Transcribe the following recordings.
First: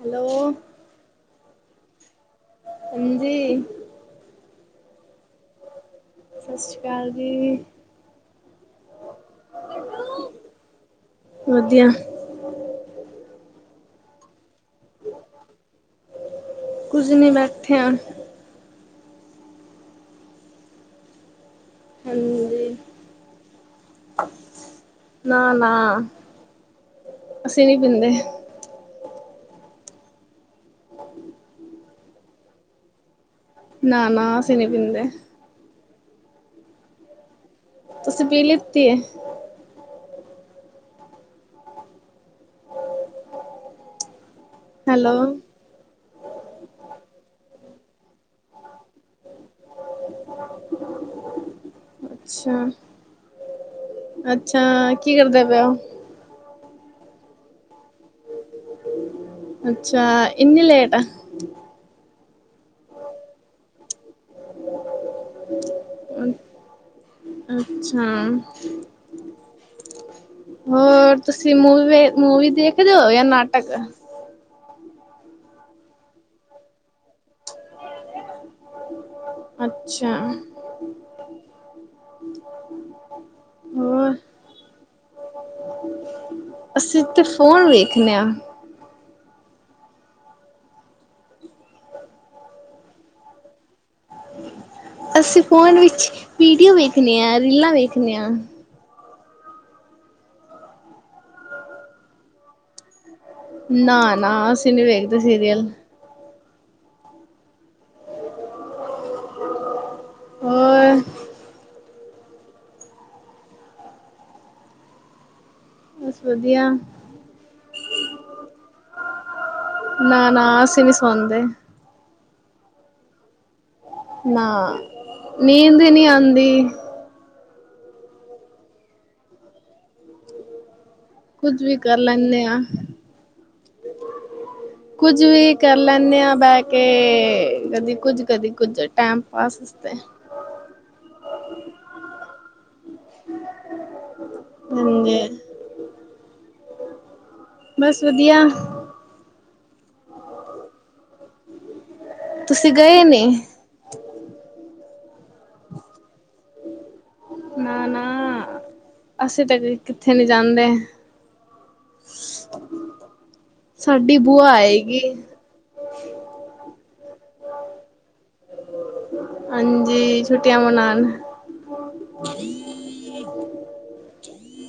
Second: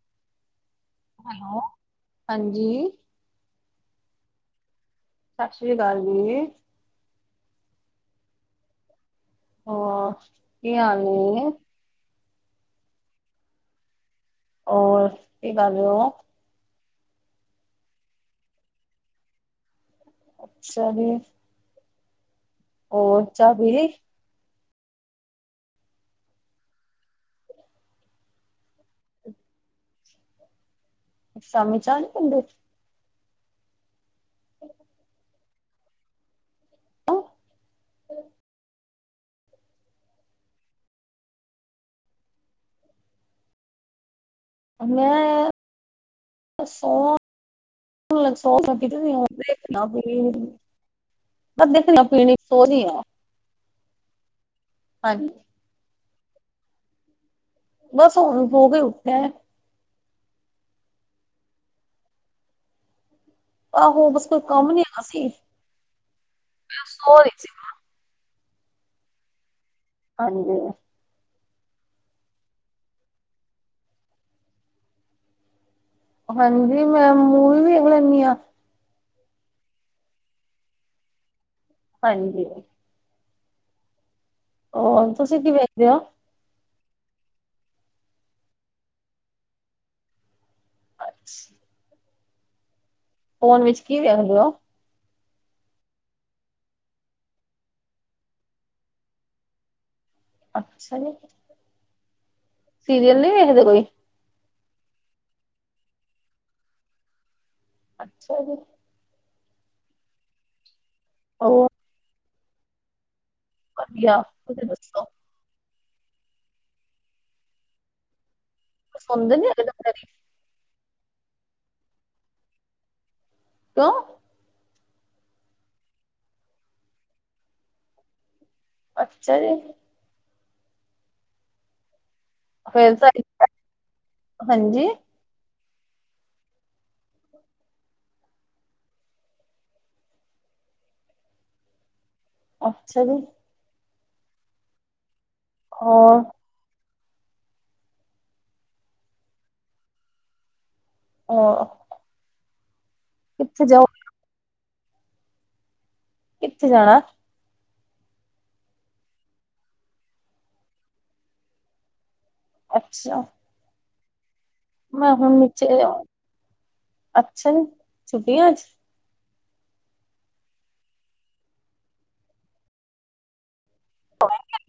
Hello. Hello, ਹਾਂਜੀ। ਹਾਂਜੀ ਸਤਿ ਸ਼੍ਰੀ ਅਕਾਲ ਜੀ। ਸਤਿ ਸ਼੍ਰੀ ਅਕਾਲ‌ ਜੀ। ਹੋਰ ਕੀ ਹਾਲ ਨੇ? ਵਧੀਆ‌। ਹੋਰ ਕੀ ਰੇ ਓ? ਕੁਝ ਨੀ ਬੈਠੇ ਆ। ਅੱਛਾ ਜੀ। ਹਾਂਜੀ। ਹੋਰ ਚਾਹ ਪੀ ਲੀ? ਨਾ, ਨਾ ਅਸੀਂ ਨੀ ਪੀਦੇ। ਸ਼ਾਮੀ ਚਾਹ ਨੀ ਪੀਦੇ? ਨਾ-ਨਾ ਅਸੀਂ ਨੀ ਪੀਦੇ। ਤੁਸੀਂ ਪੀ ਲੀਤੀ ਏ? ਹੈਲੋ ਮੈਂ ਸੌ ਸੋਲ ਲੈਤੀ ਤੀ ਗੀ, ਹਾਂ। ਦੇਖਣਾ ਪੀਨੀ ਓ ਦੇਖਣਾ ਪੀਨੀ ਸੋ ਅੱਛਾ ਰੀ ਆ। ਅੱਛਾ, ਕੀ ਹਾਂਜੀ ਕਰਦੇ ਪ‌ਏ ਓ? ਬਸ ਹੁਣ ਸੋ ਕੇ ਈ ਉੱਠੇ। ਅੱਛਾ, ਏਨੀ ਲੇਟ? ਆਹੋ ਬਸ ਕੋਈ ਕੰਮ ਨੀ ਹੈਗਾ ਸੀ। ਸੋ ਰਹੀ ਸੀ, ਅੱਛਾ, ਹਾਂਜੀ। ਹੋਰ ਤੁਸੀਂ ਮੂਵੀ ਵੇ ਮੂਵੀ ਦੇਖਦੇ ਓ ਜਾਂ ਨਾਟਕ? ਹਾਂਜੀ ਮੈਂ ਮੂਵੀ ਵੀ ਵੇਖ ਲੈਨੀ ਆ। ਅੱਛਾ। ਹਾਂਜੀ। ਹੋਰ? ਹੋਰ ਤੁਸੀਂ ਕੀ ਵੇਖਦੇ ਓ? ਅਸੀਂ ਤੇ ਫੋਨ ਵੇਖਦੇ ਆ। ਅੱਛਾ। ਫੋਨ ਵਿੱਚ ਕੀ ਵੇਖਦੇ ਓ? ਅਸੀਂ ਫੋਨ ਵਿੱਚ ਵੀਡੀਓ ਵੇਖਣੇ ਆ, ਰੀਲਾਂ ਵੇਖਣੇ ਆ। ਅੱਛਾ ਜੀ। ਸੀਰੀਅਲ ਨੀ ਵ ਨਾ-ਨਾ ਅਸੀਂ ਨੀ ਵੇਖਦੇ ਸੀਰੀਅਲ। ਅੱਛਾ ਜੀ। ਹੋਰ [unintelligible] ਵਧੀਆ ਤੁਸੀ ਦੱਸੋ ਬਸ ਵਧੀਆ ਸੋਨਦੇ ਨੀ ਹੈਗੇ ਦੋਪੈਰੀ ਨਾ ਅਸੀ ਨੀ ਸੌੰਦੇ ਕਿਉਂ? ਨਾ, ਨੀਂਦ ਈ ਨੀ ਆਂਦੀ। ਅੱਛਾ ਜੀ। ਕੁੱਝ ਵੀ ਕਰ ਲੈਂਣੇ ਆਂ। ਫੇਰ ਤਾਂ ਠੀਕ ਐ, ਹਾਂਜੀ ਕੁਝ ਵੀ ਕਰ ਲੈਂਣੇ ਆਂ ਬੈ ਕੇ, ਕਦੀ ਕੁੱਝ-ਕਦੀ ਕੁੱਝ ਟੈਮ ਪਾਸ ਆਸਤੇ ਅੱਛਾ ਜੀ। ਹਾਂਜੀ। ਔਰ ਬਸ ਵਧੀਆ। ਆਂ- ਤੁਸੀਂ ਗਏ ਨੀ ਤੁਸੀ ਜਾਓ ਕਿੱਥੇ ਜਾਣਾ? ਨਾ-ਨਾ ਅਸੀਂ ਤੇ ਬਈ ਕਿੱਥੇ ਨੀ ਜਾਂਦੇ। ਅੱਛਾ। ਸਾਡੀ ਬੂਆ ਆਈ ਮੈਂ ਹੁਣ ਨੀਚੇ ਆ ਅੱਛਾ ਜੀ, ਛੁੱਟੀਆਂ ਚ ਹਾਂਜੀ, ਛੁੱਟੀਆਂ ਮਨਾਣ [inaudible] [unintelligible]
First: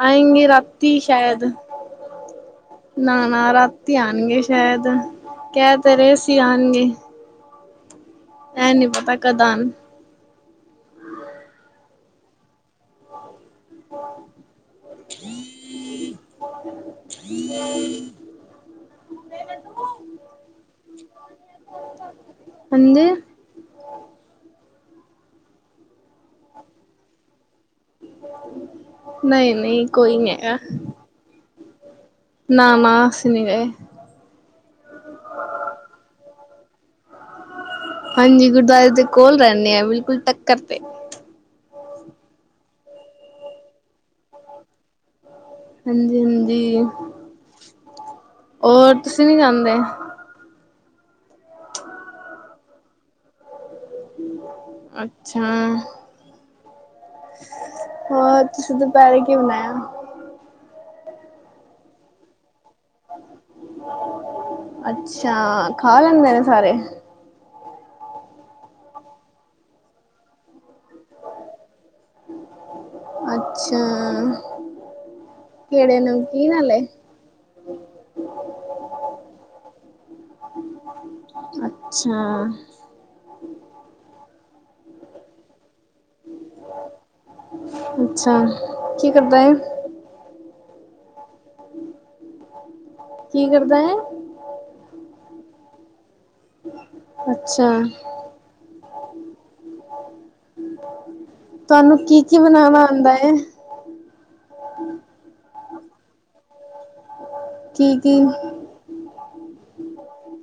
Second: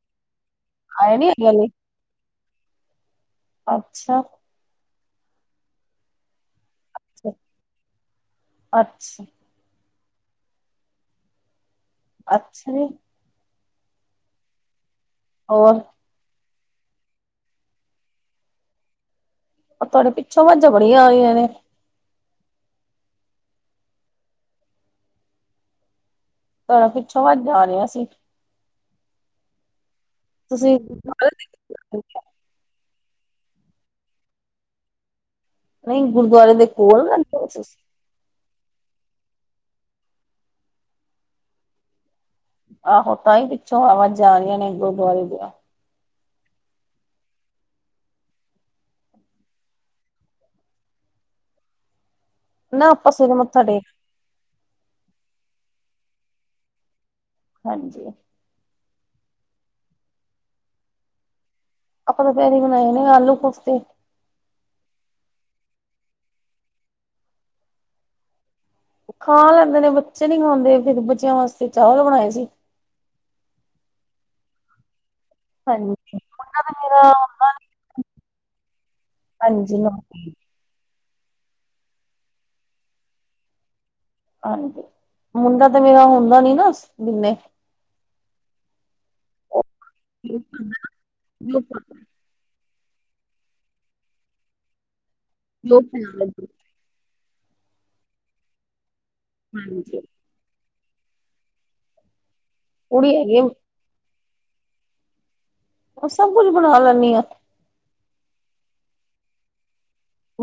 ਆਏਂਗੇ ਰਾਤੀ ਆਏ ਨੀ ਸ਼ਐਦ, ਹੈਗੇ ਹਲੇ? ਨਾ-ਨਾ ਰਾਤੀ ਅੱਛਾ, ਆਨਗੇ ਸ਼ਐਦ, ਕੈ ਤੇ ਰੇ ਸੀ ਆਣਗੇ। ਅੱਛਾ। ਐ ਨੀ ਪਤਾ ਕਦ ਆਨ ਅੱਛਾ ਜੀ। ਹੋਰ [unintelligible] ਐ ਤੁਆਡੇ ਪਿੱਛੋਂ ਵਾਜਾਂ ਬੜੀਆਂ ਆ ਰੀਈਆਂ ਨੇ ਹਾਂਜੀ ਪਲਾ ਪਿੱਛੋਂ ਵਾਜਾ ਆ ਰੀਆ ਸੀ ਨਈ-ਨਈ ਕੋਈ ਨੀ ਐ। ਤੁਸੀਂ [unintelligible] ਨਾ-ਨਾ ਅਸੀ ਨੀ ਗਏ। ਨਈ ਗੁਰਦੁਆਰੇ ਦੇ ਕੋਲ ਰੈਦੇ‌ ਓ ਤੁਸੀ ਹਾਂਜੀ ਗੁਰਦੁਆਰੇ ਦੇ ਕੋਲ ਰੈਣੇ ਆ, ਬਿਲਕੁਲ ਟੱਕਰ ਤੇ ਆਹੋ ਤਾਂ ਈ ਪਿੱਛੋਂ ਆਵਾਜ਼ਾਂ ਆਂਰੀਯਾ ਨੇ ਗੁਰਦੁਆਰੇ ਦੀਆਂ ਹਾਂਜੀ-ਹਾਂਜੀ, ਓਰ ਤੁਸੀਂ ਨੀ ਜਾਂਦੇ? ਨਾ, ਆਪਾਂ ਸਵੇਰੇ ਮੱਥਾ ਟੇਕ ਅੱਛਾ, ਹਾਂਜੀ ਹੋਰ ਤੁਸੀਂ ਦੁਪੈਰੇ ਕੀ ਬਨਾਯਾ? ਆਪਾਂ ਦੁਪੈਰੀ ਬਣਾਏ ਨੇ ਆਲੂ-ਕੋਫਤੇ। ਅੱਛਾ, ਖਾ ਲੈਂਦੇ ਨੇ ਸਾਰੇ? ਖਾ ਲੈਂਦੇ ਨੇ, ਬੱਚੇ ਨੀ ਖਾਂਦੇ, ਫੇਰ ਬੱਚਿਆਂ ਵਾਸਤੇ ਚਾਵਲ ਬਣਾਏ ਸੀ। ਅੱਛਾ। ਹਾਂਜੀ ਕੇੜੇ ਇਹਨਾਂ ਨਮਕੀਨ ਦਾ ਆਲੇ? ਮੇਰਾ ਹੁੰਦਾ ਨੀ। ਹਾਂਜੀ ਨਾ, ਅੱਛਾ। ਹਾਂਜੀ, ਮੁੰਡਾ ਤੇ ਮੇਰਾ ਹੁੰਦਾ ਨੀ ਨਾ ਦਿੰਨੇ। ਅੱਛਾ, ਕੀ ਕਰਦਾ ਏ? [unintelligible] ਕੀ ਕਰਦਾ ਏ? ਲੋਟੇਆਂ ਦਾ ਜੀ। ਅੱਛਾ। ਹਾਂਜੀ। ਤਾਨੂੰ ਕੀ-ਕੀ ਬਣਾਣਾ ਕੁੜੀ ਆਂਦਾ ਏ। ਹੈਗੀ ਆ ਮੈਂ ਸਬ ਕੁਜ ਬਣਾ ਲੈਨੀ ਆਂ। ਕੀ-ਕੀ?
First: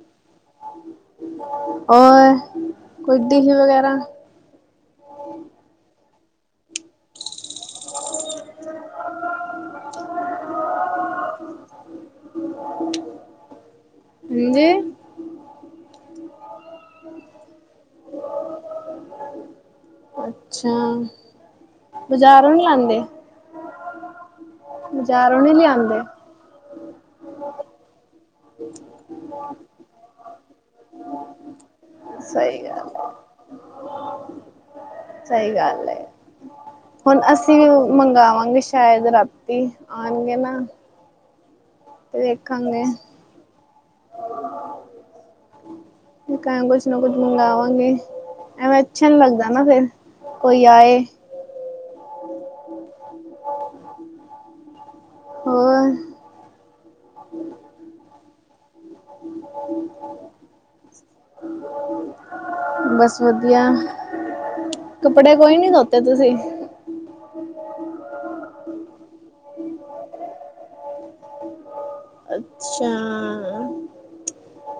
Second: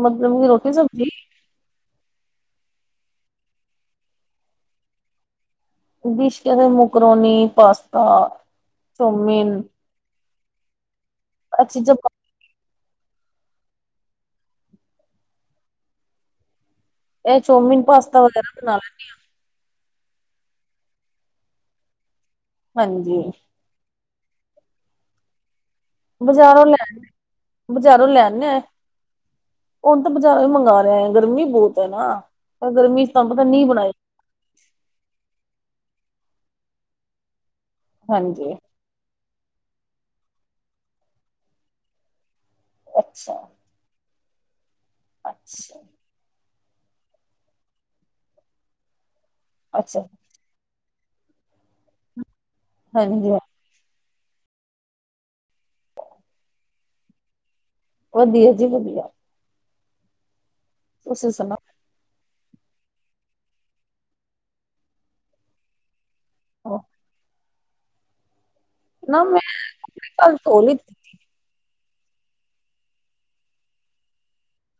ਮਤਲਬ ਕੀ, ਰੋਟੀ ਸਬਜ਼ੀ? ਅ ਕੋਈ ਡਿਸ਼ ਵਗੈਰਾ? ਡਿਸ਼ ਕਦੇ ਮਕਰੋਨੀ, ਪਾਸਤਾ, ਚੌਮੀਨ ਆਹ ਚੀਜਾ ਹਾਂਜੀ ਏ ਚੌਮੀਨ, ਪਾਸਤਾ ਵਗੈਰਾ ਬਣਾ ਲੈਨੀਂ ਆਂ। ਅੱਛਾ, ਬਜ਼ਾਰੋਂ ਨੀ ਲਿਆਂਦੇ? ਹਾਂਜੀ ਬਾਜ਼ਾਰੋਂ ਨੀਂ ਲਿਆਂਦੇ? ਬਜਾਰੋਂ ਲੈਨੇਆ, ਬਜਾਰੋਂ ਲੈਨੇਆਂ। [inaudible] ਹੁਣ ਤਾਂ ਬਜਾਰੋਂ ਈ ਮੰਗਾ ਰੇਆਂ। ਗਰਮੀ ਬਓਤ ਏਨਾ, ਸਹੀ ਗੱਲ ਗਰਮੀ ਚ ਤਾਨੂੰ ਪਤਾ ਨੀਂ ਬਣਾਈ ਜਾਂਦੀਂ। ਸਹੀ ਗੱਲ ਏ, ਹੁਣ ਅਸੀਂ ਮੰਗਾਵਾਂ ਹਾਂਜੀ ਗੇ ਸ਼ੈਦ ਰਾਤੀ ਆਣਗੇ ਨਾ। ਵੇਖਾਂਗੇ। [unintelligible] [unintelligible] [unintelligible] ਕੁਛ ਨਾ ਕੁਛ ਮੰਗਾਵਾਂਗੇ, ਐਵੇਂ ਅੱਛਾ ਨਈਂ ਲੱਗਦਾ ਨਾ ਫੇਰ, ਅੱਛਾ ਕੋਈ ਆਏ ਹੰਜੀ ਹੋਰ ਵਦੀਆ ਜੀ ਵਦੀਆ। [inaudible] ਤੁਸੀਂ ਸੁਣਾਓ ਬਸ ਵਦੀਆ, ਕੱਪੜੇ ਕੋਈ ਨੀ ਤੋਤੇ ਤੁਸੀਂ? [unintelligible] ਨਾ ਮੈਂ, ਕੱਲ ਤੋ ਅੱਛਾ,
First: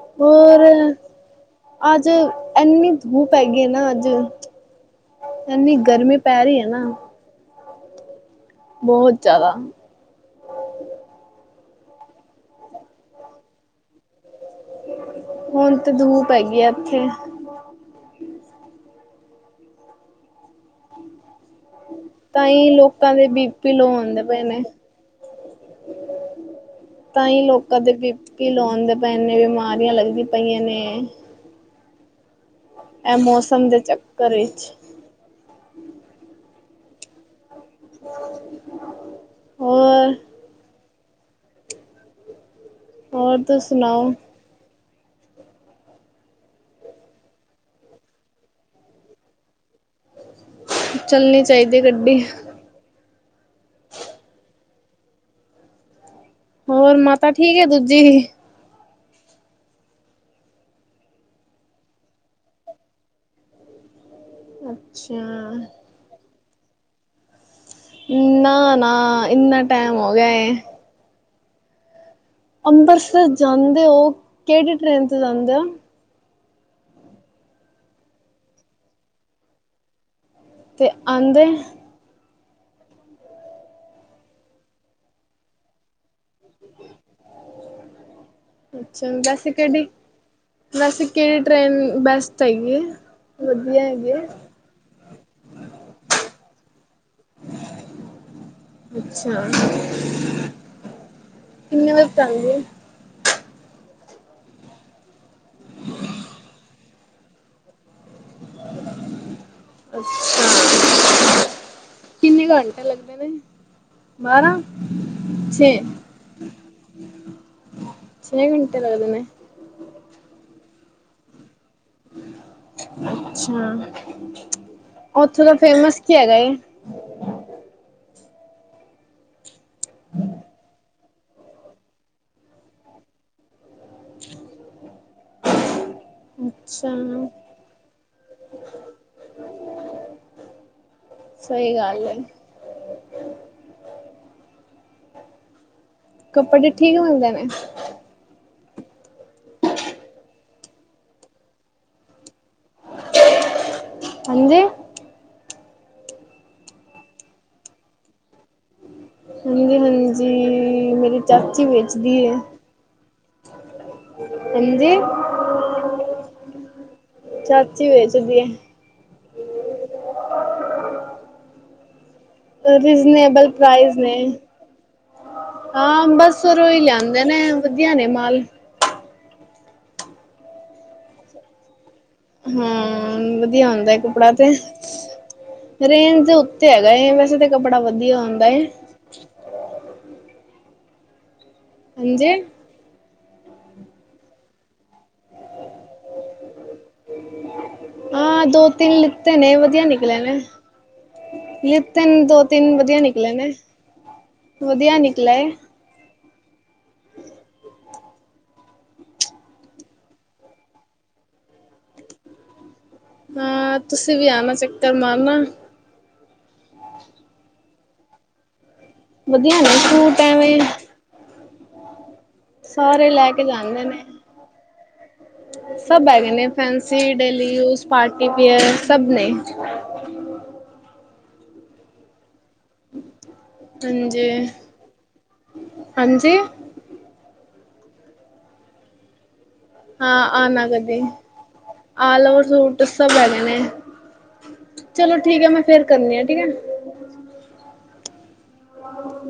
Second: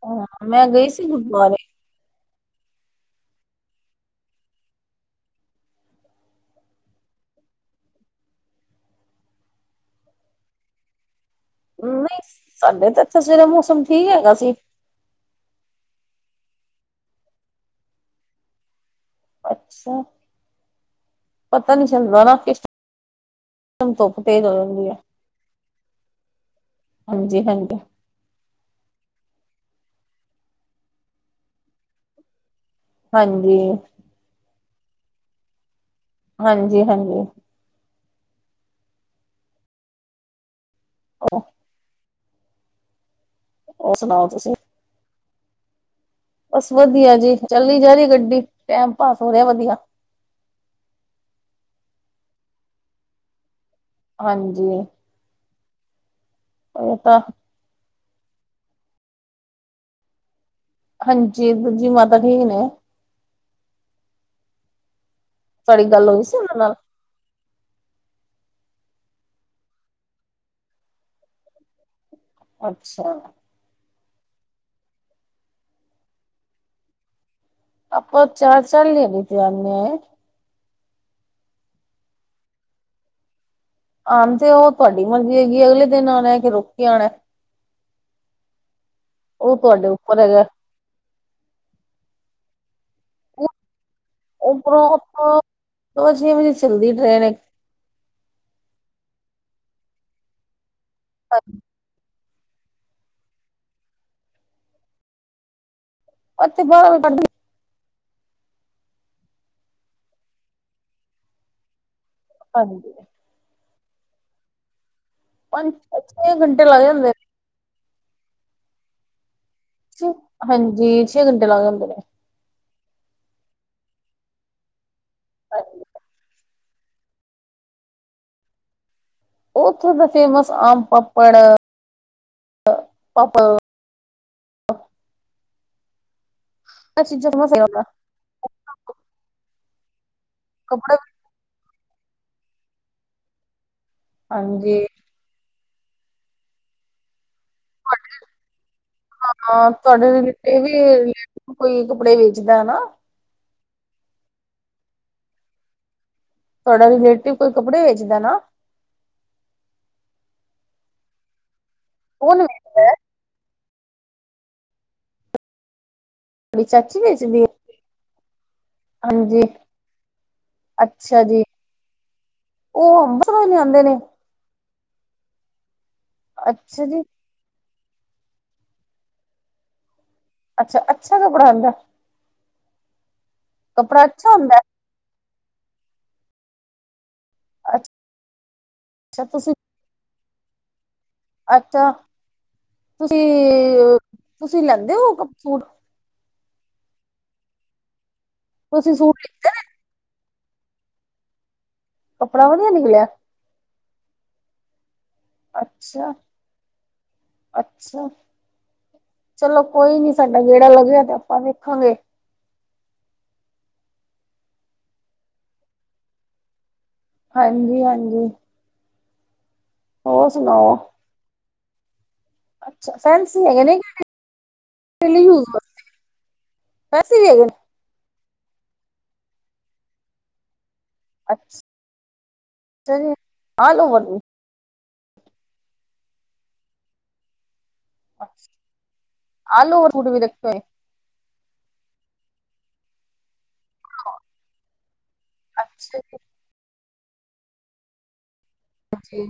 ਹਾਂ ਹੋਰ ਮੈਂ ਗਈ ਸੀ ਗੁਰਦੁਆਰੇ ਅੱਜ ਇੰਨੀ ਧੂਪ ਹੈਗੀ ਈ ਏ ਨਾ ਅੱਜ ਐਨੀ ਗਰਮੀ ਪੈ ਰਹੀ ਹੈ ਨਾ ਬਹੁਤ ਜਿਆਦਾ। ਨਹੀਂ ਸਾਡੇ ਤੇ ਇਥੇ ਸਵੇਰੇ ਮੌਸਮ ਠੀਕ ਹੈਗਾ ਸੀ। ਹੁਣ ਤੇ ਧੂਪ ਹੈਗੀ ਆ ਐਥੇ ਅੱਛਾ! ਪਤਾ ਨੀ ਚੱਲਦਾ ਨਾ ਕਿਸ ਤਾਂਹਿ ਲੋਕਾਂ ਦੇ ਬੀ ਪੀ ਲੋਅ ਟਾਈਮ ਧੁੱਪ ਹੁੰਦੇ ਪਏ ਤੇਜ਼ ਹੋ ਨੇ ਜਾਂਦੀ ਹੈ ਤਾਂ ਹਾਂਜੀ ਹੀ ਹਾਂਜੀ ਲੋਕਾਂ ਦੇ ਬੀ ਪ ਬੀ ਪੀ ਲੋਅ ਹੁੰਦੇ ਪਏ ਨੇ ਬਿਮਾਰੀਆਂ ਲੱਗਦੀਆਂ ਪਈਆਂ ਨੇ ਐਹ ਹਾਂਜੀ ਮੌਸਮ ਦੇ ਚੱਕਰ ਵਿੱਚ ਹਾਂਜੀ, ਹਾਂਜੀ ਹੋਰ [unintelligible] ਹੋਰ ਤੁਸੀਂ ਹੋਰ ਸੁਣਾਓ? ਤੁਸੀਂ? ਬਸ ਵਧੀਆ ਜੀ ਚੱਲੀ ਜਾ ਰਹੀ ਗੱਡੀ ਟੈਮ ਪਾਸ ਹੋ ਰਿਹਾ ਵਧੀਆ ਚੱਲਣੀ ਚਾਹੀਦੀ ਏ ਗੱਡੀ [inaudible] ਹਾਂਜੀ ਹੋਰ ਉਹ ਤਾਂ ਮਾਤਾ ਠੀਕ ਏ ਦੂਜੀ? ਹਾਂਜੀ ਦੂਜੀ ਮਾਤਾ ਠੀਕ ਨੇ ਅੱਛਿਆ ਤੁਹਾਡੀ ਗੱਲ ਹੋ ਗਈ ਸੀ ਉਨਾਂ ਨਾਲ ਨਾ ਨਾ ਇੰਨਾ ਟੈਮ ਹੋ ਗਿਆ ਐ ਅੱਛਾ ਅੰਬਰਸਰ ਜਾਂਦੇ ਹੋ ਕਿਹੜੀ ਟ੍ਰੇਨ ਤੇ ਜਾਂਦੇ ਹੋ? ਆਪਾਂ ਚਾਰ [unintelligible] ਤੇ ਆਂਦੇ ਆਂਦੇ ਓ ਤੁਹਾਡੀ ਮਰਜ਼ੀ ਹੈਗੀ ਏ ਅਗਲੇ ਦਿਨ ਆਣਾ ਕਿ ਰੁਕ ਕੇ ਆਣਾ ਅੱਛਾ ਵੈਸੇ ਉਹ ਕਿਹੜੀ ਤੁਹਾਡੇ ਉੱਪਰ ਹੈਗਾ ਵੈਸੇ ਕਿਹੜੀ ਟ੍ਰੇਨ ਬੈਸਟ ਹੈਗੀ ਏ ਵਧੀਆ ਹੈਗੀ ਏ ਉੱਪਰੋਂ ਉ ਸਵਾ ਛੇ ਵਜੇ ਚੱਲਦੀ ਟ੍ਰੇਨ ਇੱਕ ਅੱਛਾ [unintelligible] ਕਿੰਨੇ ਵਜੇ ਚੱਲਦੀ ਏ ਉੱਥੇ ਬਾਹਰ [unintelligible] ਅੱਛਿਆ ਕਿੰਨੇ ਘੰਟੇ ਹਾਂਜੀ ਲੱਗਦੇ ਨੇ ਬਾਰਾਂ- ਛੇ ਪੰਜ ਛੇ ਘੰਟੇ ਲੱਗ ਜਾਂਦੇ ਛੇ ਘੰਟੇ ਲਗਦੇ ਨੇ ਹਾਂਜੀ ਛੇ ਘੰਟੇ ਲੱਗ ਜਾਂਦੇ ਨੇ ਅੱਛਾ ਉੱਥੋਂ ਦਾ ਫੇਮਸ ਕੀ ਹੈਗਾ ਏ‌? ਉਥੇ ਦਾ ਫੇਮਸ ਆਮ ਪਾਪੜ ਪਾਪ [inaudible] ਐਹ ਚੀਜ਼ਾਂ [unintelligible] ਕੱਪੜੇ ਸਹੀ ਗੱਲ ਐ ਜੀ ਹਾਂਜੀ। ਕੱਪੜੇ ਠੀਕ ਹੁੰਦੇ ਨੇ। ਹਾਂ, ਤੁਹਾਡੇ ਵੀ ਕੋਈ ਕੱਪੜੇ ਵੇਚਦਾ ਹੈ ਨਾ। ਹਾਂਜੀ ਤੁਹਾਡਾ ਰਿਲੇਟਿਵ ਕੋਈ ਕੱਪੜੇ ਵੇਚਦਾ ਨਾ। ਹਾਂਜੀ- ਹਾਂਜੀ। ਮੇਰੀ ਚਾਚੀ ਵੇਚਦੀ ਏ। ਕੌਣ ਵੇਚਦਾ ਹੈ ਹਾਂਜੀ। ਮੇਰੀ ਚਾਚੀ ਵੇਚਦੀ ਏ। ਚਾਚੀ ਵੇਚਦੀ ਏ। ਹਾਂਜੀ। ਅੱਛਾ ਜੀ। ਹੈ ਉਹ ਬ ਬਾਹਰੋਂ ਰੀਜ਼ਨੇਬਲ ਲਿਆਂਦੇ ਨੇ। ਪ੍ਰਾਈਜ਼ ਹਾਂ, ਬਸ ਫਿਰ ਓਹੀ ਅੱਛਾ ਜੀ ਲਿਆਂਦੇ ਨੇ ਵਧੀਆ ਨੇ ਮਾਲ। ਅੱਛਾ- ਅੱਛ ਕੁਪੜਾ ਉਂਦਾ। ਹੂ, ਵਧੀਆ ਹੁੰਦਾ ਹੈ ਕੱਪੜਾ ਅੱਛਾ ਤੇ। ਹੁੰਦਾ ਰੇਂਜ ਦੇ ਉੱਥੇ ਹੈਗਾ ਵੈਸੇ ਤਾਂ ਕੱਪੜਾ ਵਧੀਆ ਹੁੰਦਾ ਹੈ। ਅੱਛਾ ਤੁਸੀਂ ਅੱਛਾ। ਹਾਂਜੀ ਤੁਸੀਂ, ਤੁਸੀਂ ਲੈਂਦੇ ਹੋ ਸੂਟ। ਹਾਂ ਦੋ- ਤਿੰਨ ਤੁਸੀਂ ਸੂਟ ਲਿੱਤੇ ਲੈਂਦੇ ਨੇ ਵਧੀਆ ਨਿਕਲੇ ਨੇ। ਲੀਤੇ ਣੇ ਦੋ- ਕੱਪੜਾ ਤਿੰਨ ਵਧੀਆ ਨਿਕਲਿਆ ਨਿਕਲੇ ਨੇ ਵਧੀਆ ਨਿਕਲਾ। ਅੱਛਾ-ਅੱਛਾ। ਚਲੋ ਕੋਈ ਨੀ ਸਾਡਾ ਗੇੜਾ ਲੱਗਿਆ ਤੇ ਆਪਾਂ ਵੇਖਾਂਗੇ। ਹਾਂ। ਤੁਸੀਂ ਵੀ ਆਣਾ ਚੱਕਰ ਮਾਰਨਾ। ਹਾਂਜੀ-ਹਾਂਜੀ। ਵਦੀਆਂ ਨੇ। ਸੂਟ ਹੋਰ ਐਵੇਂ ਸੁਣਾਓ? ਅੱਛਾ ਸਾਰੇ ਲੈ ਕੇ ਫੈਂਸੀ ਹੈਗੇ, ਜਾਂਦੇ ਨੇ ਕੀਂ ਡੇਲੀ ਯੂਜ। ਸਭ ਹੈਗੇ ਨੇ ਫੈਂਸੀ, ਵੀ ਹੈਗੇ ਡੇਲੀ ਨੇ ਯੂਸ, ਪਾਰਟੀਅਰ ਸਭ ਨੇ। ਅੱਛਾ। ਚਲ। ਹਾਂਜੀ-ਹਾਂਜੀ। ਅੱਲੋਵਰ ਫੂਟ ਵੀ ਰੱਖੇ। ਕਦੇ ਅੱਲੋਵਰ ਸੂਟ ਸਭ ਹੈਗੇ ਣੇ। ਚਲੋ ਠੀਕ ਹੈ ਮੈਂ ਫੇਰ ਅੱਛਾ ਕਰਨੀ ਆ ਠੀਕ ਐ। ਹਾਂਜੀ।